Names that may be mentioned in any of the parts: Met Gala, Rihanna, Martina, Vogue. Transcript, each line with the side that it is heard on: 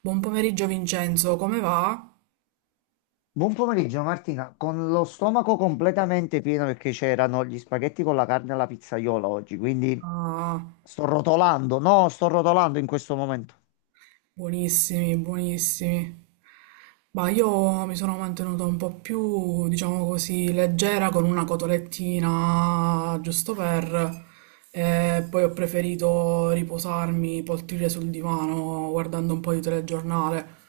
right: Buon pomeriggio Vincenzo, come va?
left: Buon pomeriggio Martina, con lo stomaco completamente pieno perché c'erano gli spaghetti con la carne alla pizzaiola oggi, quindi
right: Ah,
left: sto rotolando, no, sto rotolando in questo momento.
right: buonissimi, buonissimi. Ma io mi sono mantenuta un po' più, diciamo così, leggera con una cotolettina, giusto per. E poi ho preferito riposarmi, poltrire sul divano, guardando un po' di telegiornale.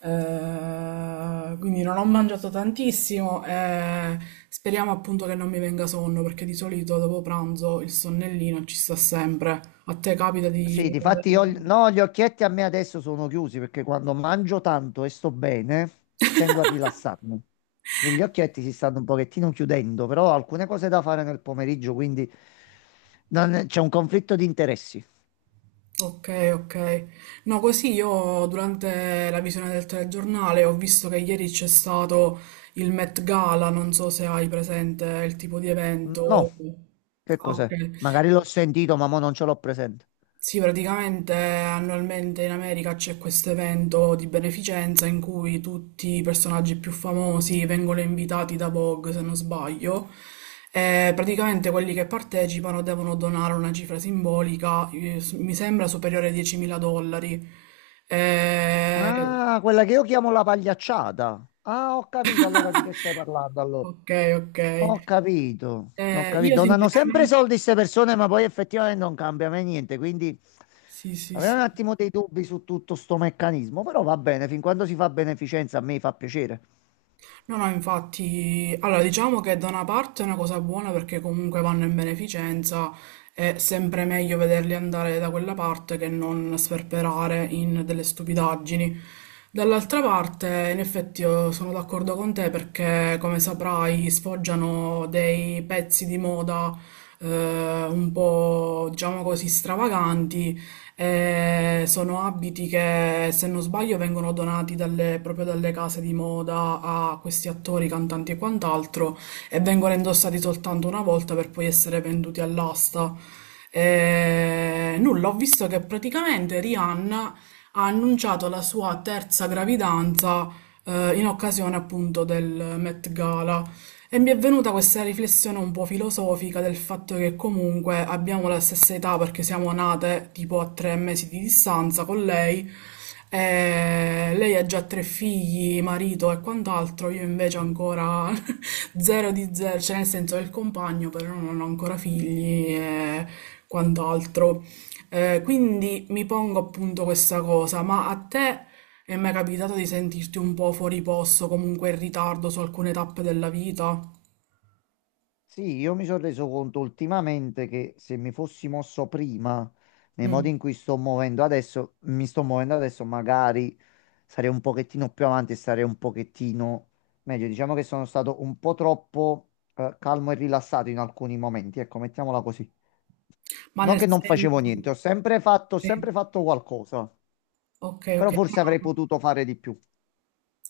right: Quindi non ho mangiato tantissimo e speriamo appunto che non mi venga sonno, perché di solito dopo pranzo il sonnellino ci sta sempre. A te capita
left: Sì,
right: di.
left: difatti io, no, gli occhietti a me adesso sono chiusi perché quando mangio tanto e sto bene, tendo a rilassarmi. Gli occhietti si stanno un pochettino chiudendo, però ho alcune cose da fare nel pomeriggio, quindi non- c'è un conflitto di interessi.
right: Ok, ok. No, così io durante la visione del telegiornale ho visto che ieri c'è stato il Met Gala, non so se hai presente il tipo di
left: No,
right: evento.
left: che
right: Ah, ok.
left: cos'è? Magari l'ho sentito, ma mo non ce l'ho presente.
right: Sì, praticamente annualmente in America c'è questo evento di beneficenza in cui tutti i personaggi più famosi vengono invitati da Vogue, se non sbaglio, e praticamente quelli che partecipano devono donare una cifra simbolica, mi sembra superiore ai 10.000 dollari. Eh,
left: Ah, quella che io chiamo la pagliacciata. Ah, ho capito allora di che stai parlando allora.
right: ok, ok.
left: Ho capito, ho capito.
right: Io
left: Donano sempre
right: sinceramente.
left: soldi queste persone, ma poi effettivamente non cambia mai niente, quindi
right: Sì, sì,
left: avrei un
right: sì.
left: attimo dei dubbi su tutto sto meccanismo, però va bene, fin quando si fa beneficenza a me fa piacere.
right: No, no, infatti, allora diciamo che da una parte è una cosa buona perché comunque vanno in beneficenza, è sempre meglio vederli andare da quella parte che non sperperare in delle stupidaggini. Dall'altra parte, in effetti, io sono d'accordo con te perché, come saprai, sfoggiano dei pezzi di moda un po', diciamo così, stravaganti. Sono abiti che, se non sbaglio, vengono donati proprio dalle case di moda a questi attori, cantanti e quant'altro e vengono indossati soltanto una volta per poi essere venduti all'asta. Nulla, ho visto che praticamente Rihanna ha annunciato la sua terza gravidanza in occasione appunto del Met Gala. E mi è venuta questa riflessione un po' filosofica del fatto che comunque abbiamo la stessa età perché siamo nate tipo a 3 mesi di distanza con lei. E lei ha già tre figli, marito e quant'altro, io invece ancora zero di zero, cioè nel senso del compagno, però non ho ancora figli e quant'altro. Quindi mi pongo appunto questa cosa, ma a te e mi è mai capitato di sentirti un po' fuori posto, comunque in ritardo su alcune tappe della vita?
left: Sì, io mi sono reso conto ultimamente che se mi fossi mosso prima, nei modi
right: Mm.
left: in cui sto muovendo adesso, mi sto muovendo adesso, magari sarei un pochettino più avanti e sarei un pochettino meglio. Diciamo che sono stato un po' troppo calmo e rilassato in alcuni momenti, ecco, mettiamola così.
right: Ma
left: Non
right: nel
left: che non facevo
right: senso.
left: niente, ho
right: Sì.
left: sempre fatto qualcosa,
right: Ok,
left: però
right: ok.
left: forse avrei potuto fare di più.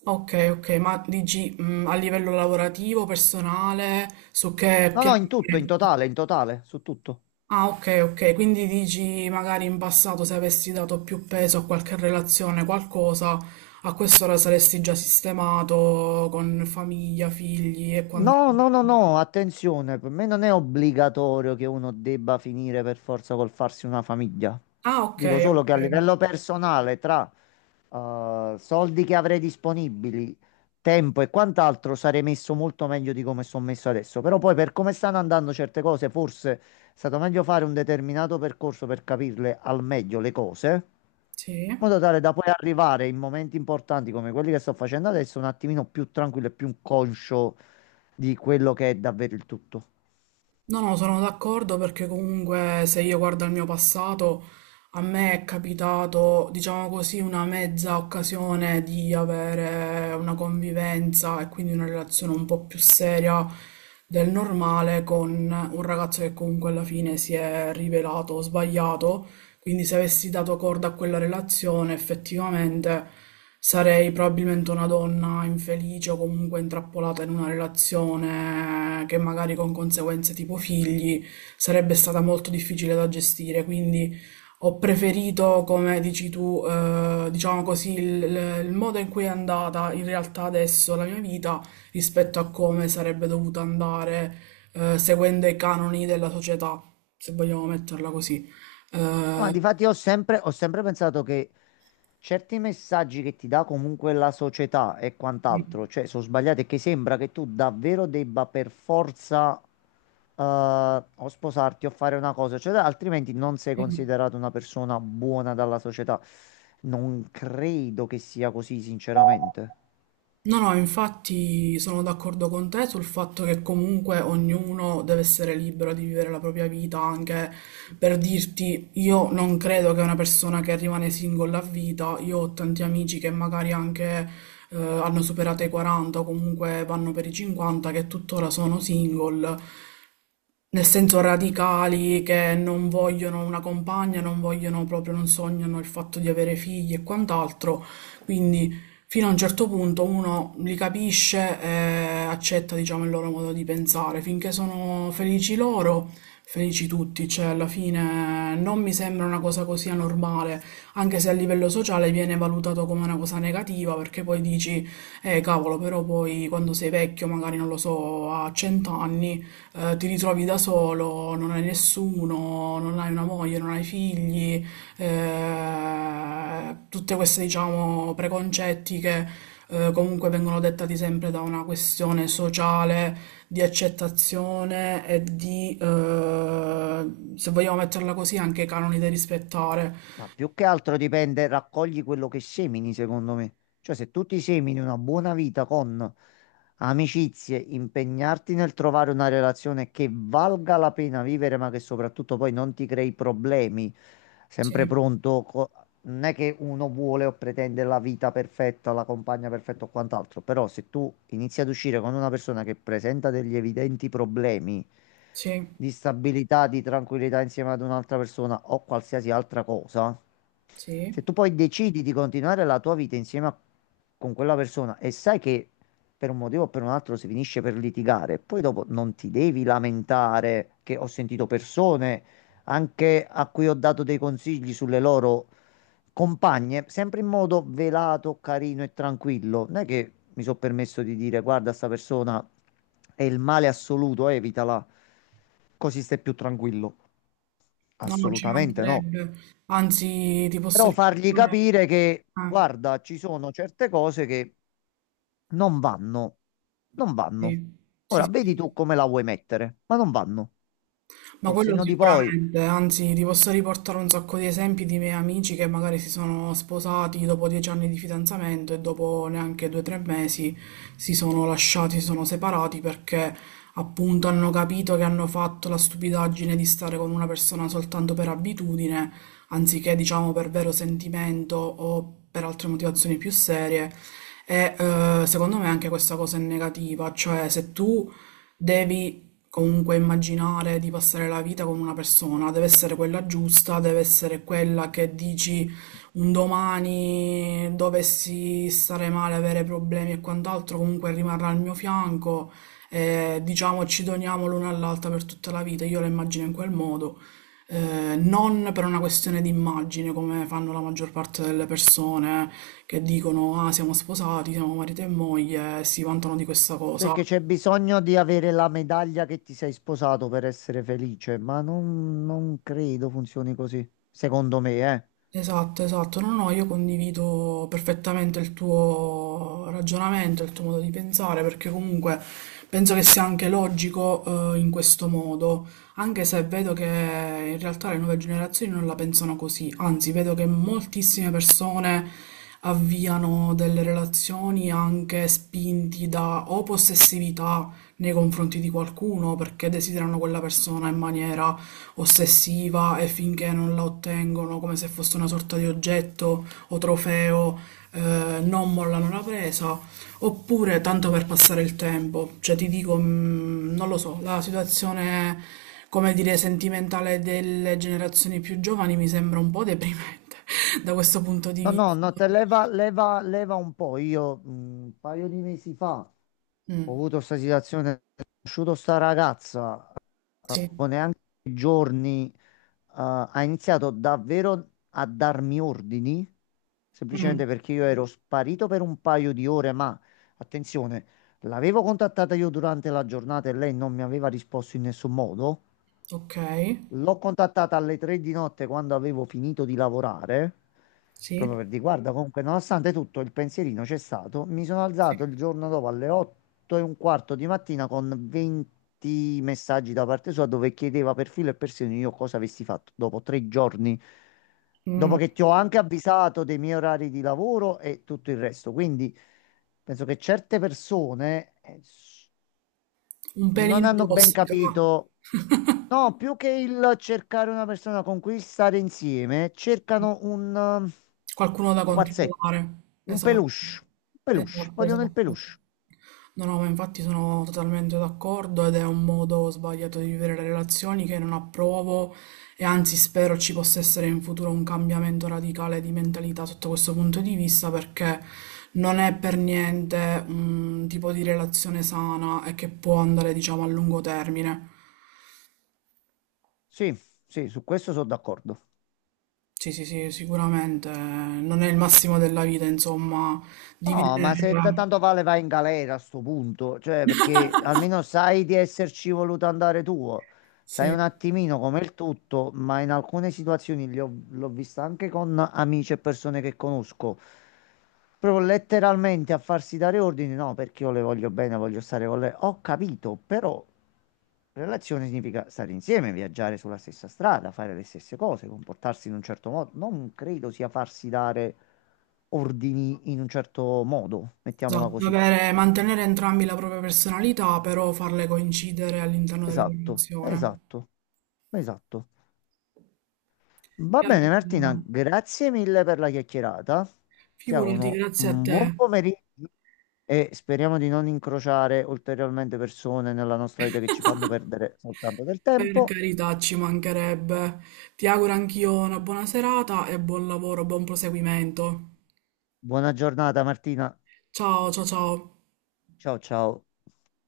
right: Ok, ok, ma dici a livello lavorativo, personale, su che
left: No, no,
right: piano?
left: in tutto, in totale, su tutto.
right: Ah, ok, ok, quindi dici magari in passato se avessi dato più peso a qualche relazione, qualcosa, a quest'ora saresti già sistemato con famiglia, figli e
left: No,
right: quant'altro.
left: no, no, no, attenzione, per me non è obbligatorio che uno debba finire per forza col farsi una famiglia.
right: Ah, ok,
left: Dico solo che
right: ok.
left: a livello personale, tra soldi che avrei disponibili, tempo e quant'altro, sarei messo molto meglio di come sono messo adesso. Però poi per come stanno andando certe cose, forse è stato meglio fare un determinato percorso per capirle al meglio le cose,
right: Sì.
left: in modo tale da poi arrivare in momenti importanti come quelli che sto facendo adesso un attimino più tranquillo e più conscio di quello che è davvero il tutto.
right: No, no, sono d'accordo perché comunque se io guardo al mio passato, a me è capitato, diciamo così, una mezza occasione di avere una convivenza e quindi una relazione un po' più seria del normale con un ragazzo che comunque alla fine si è rivelato sbagliato. Quindi se avessi dato corda a quella relazione, effettivamente sarei probabilmente una donna infelice o comunque intrappolata in una relazione che magari con conseguenze tipo figli sarebbe stata molto difficile da gestire. Quindi ho preferito, come dici tu, diciamo così, il modo in cui è andata in realtà adesso la mia vita rispetto a come sarebbe dovuta andare, seguendo i canoni della società, se vogliamo metterla così.
left: Ma
right: Eh,
left: difatti ho sempre pensato che certi messaggi che ti dà comunque la società e
right: Sì,
left: quant'altro, cioè sono sbagliati e che sembra che tu davvero debba per forza o sposarti o fare una cosa, cioè altrimenti non sei
right: sì.
left: considerato una persona buona dalla società. Non credo che sia così, sinceramente.
right: No, no, infatti sono d'accordo con te sul fatto che comunque ognuno deve essere libero di vivere la propria vita, anche per dirti, io non credo che una persona che rimane single a vita, io ho tanti amici che magari anche hanno superato i 40 o comunque vanno per i 50, che tuttora sono single. Nel senso radicali che non vogliono una compagna, non vogliono proprio, non sognano il fatto di avere figli e quant'altro. Quindi fino a un certo punto uno li capisce e accetta, diciamo, il loro modo di pensare. Finché sono felici loro, felici tutti. Cioè, alla fine non mi sembra una cosa così anormale, anche se a livello sociale viene valutato come una cosa negativa, perché poi dici, cavolo, però poi quando sei vecchio, magari non lo so, a 100 anni ti ritrovi da solo, non hai nessuno, non hai una moglie, non hai figli, tutte queste, diciamo, preconcetti che comunque vengono dettati sempre da una questione sociale di accettazione e di, se vogliamo metterla così, anche canoni da rispettare.
left: Ma più che altro dipende, raccogli quello che semini, secondo me. Cioè, se tu ti semini una buona vita con amicizie, impegnarti nel trovare una relazione che valga la pena vivere, ma che soprattutto poi non ti crei problemi. Sempre
right: Sì,
left: pronto, co- non è che uno vuole o pretende la vita perfetta, la compagna perfetta o quant'altro, però se tu inizi ad uscire con una persona che presenta degli evidenti problemi
right: sì,
left: di stabilità, di tranquillità insieme ad un'altra persona o qualsiasi altra cosa,
right: sì.
left: se tu poi decidi di continuare la tua vita insieme a- con quella persona e sai che per un motivo o per un altro si finisce per litigare. Poi dopo non ti devi lamentare che ho sentito persone anche a cui ho dato dei consigli sulle loro compagne, sempre in modo velato, carino e tranquillo. Non è che mi sono permesso di dire guarda, sta persona è il male assoluto, evitala, così stai più tranquillo.
right: No, non ci
left: Assolutamente no.
right: mancherebbe. Anzi, ti posso
left: Però fargli
right: ripetere.
left: capire che
right: Ah,
left: guarda, ci sono certe cose che non vanno, non vanno.
right: sì, sì,
left: Ora
right: sì,
left: vedi tu
right: sì.
left: come la vuoi mettere, ma non vanno.
right: Ma
left: Col
right: quello
left: senno di poi,
right: sicuramente, anzi, ti posso riportare un sacco di esempi di miei amici che magari si sono sposati dopo 10 anni di fidanzamento e dopo neanche 2 o 3 mesi si sono lasciati, si sono separati perché appunto hanno capito che hanno fatto la stupidaggine di stare con una persona soltanto per abitudine, anziché diciamo per vero sentimento o per altre motivazioni più serie. E secondo me anche questa cosa è negativa, cioè se tu devi comunque immaginare di passare la vita con una persona, deve essere quella giusta, deve essere quella che dici un domani dovessi stare male, avere problemi e quant'altro, comunque rimarrà al mio fianco e diciamo ci doniamo l'una all'altra per tutta la vita, io la immagino in quel modo. Non per una questione di immagine, come fanno la maggior parte delle persone che dicono: Ah, siamo sposati, siamo marito e moglie, e si vantano di questa cosa.
left: perché c'è bisogno di avere la medaglia che ti sei sposato per essere felice, ma non, non credo funzioni così, secondo me, eh.
right: Esatto, esatto. No, no, io condivido perfettamente il tuo ragionamento, il tuo modo di pensare, perché comunque penso che sia anche logico, in questo modo, anche se vedo che in realtà le nuove generazioni non la pensano così, anzi, vedo che moltissime persone avviano delle relazioni anche spinti da o possessività nei confronti di qualcuno perché desiderano quella persona in maniera ossessiva e finché non la ottengono come se fosse una sorta di oggetto o trofeo, non mollano la presa, oppure tanto per passare il tempo. Cioè ti dico, non lo so, la situazione, come dire, sentimentale delle generazioni più giovani mi sembra un po' deprimente da questo punto di
left: No, no,
right: vista.
left: no, te leva, leva, leva un po'. Io un paio di mesi fa ho
right: Mm,
left: avuto questa situazione, ho conosciuto sta ragazza,
right: sì,
left: dopo neanche giorni ha iniziato davvero a darmi ordini,
right: mm,
left: semplicemente perché io ero sparito per un paio di ore, ma attenzione, l'avevo contattata io durante la giornata e lei non mi aveva risposto in nessun modo.
right: ok,
left: L'ho contattata alle tre di notte quando avevo finito di lavorare,
right: sì,
left: proprio per dire, guarda, comunque, nonostante tutto, il pensierino c'è stato. Mi sono
right: sì.
left: alzato il giorno dopo alle 8 e un quarto di mattina con 20 messaggi da parte sua dove chiedeva per filo e per segno io cosa avessi fatto dopo tre giorni, dopo
right: Mm,
left: che ti ho anche avvisato dei miei orari di lavoro e tutto il resto. Quindi penso che certe persone
right: un
left: non
right: pelino
left: hanno ben
right: tossica.
left: capito. No, più che il cercare una persona con cui stare insieme, cercano un
right: Qualcuno da
left: pupazzetto,
right: controllare.
left: un
right: Esatto.
left: peluche, un peluche,
right: Esatto,
left: vogliono il
right: esatto.
left: peluche.
right: No, no, ma infatti sono totalmente d'accordo ed è un modo sbagliato di vivere le relazioni che non approvo e anzi spero ci possa essere in futuro un cambiamento radicale di mentalità sotto questo punto di vista perché non è per niente un tipo di relazione sana e che può andare, diciamo, a lungo termine.
left: Sì, sì, su questo sono d'accordo.
right: Sì, sì, sì, sicuramente non è il massimo della vita, insomma,
left: No, ma
right: dividere.
left: se t- tanto vale vai in galera a sto punto, cioè perché almeno sai di esserci voluto andare tu. Sai
right: Sì.
left: un attimino come il tutto, ma in alcune situazioni li ho- l'ho vista anche con amici e persone che conosco. Proprio letteralmente a farsi dare ordini, no, perché io le voglio bene, voglio stare con lei. Ho capito, però relazione significa stare insieme, viaggiare sulla stessa strada, fare le stesse cose, comportarsi in un certo modo. Non credo sia farsi dare ordini in un certo modo, mettiamola
right: Esatto,
left: così.
right: avere, mantenere entrambi la propria personalità, però farle coincidere all'interno della
left: Esatto,
right: relazione.
left: esatto, esatto. Va bene
right: Carolina,
left: Martina, grazie mille per la chiacchierata. Ti
right: figurati,
left: auguro
right: grazie a
left: un buon
right: te.
left: pomeriggio e speriamo di non incrociare ulteriormente persone nella nostra vita che ci fanno perdere soltanto del
right: Per
left: tempo.
right: carità, ci mancherebbe. Ti auguro anch'io una buona serata e buon lavoro, buon proseguimento.
left: Buona giornata Martina.
right: Ciao, ciao, ciao.
left: Ciao ciao.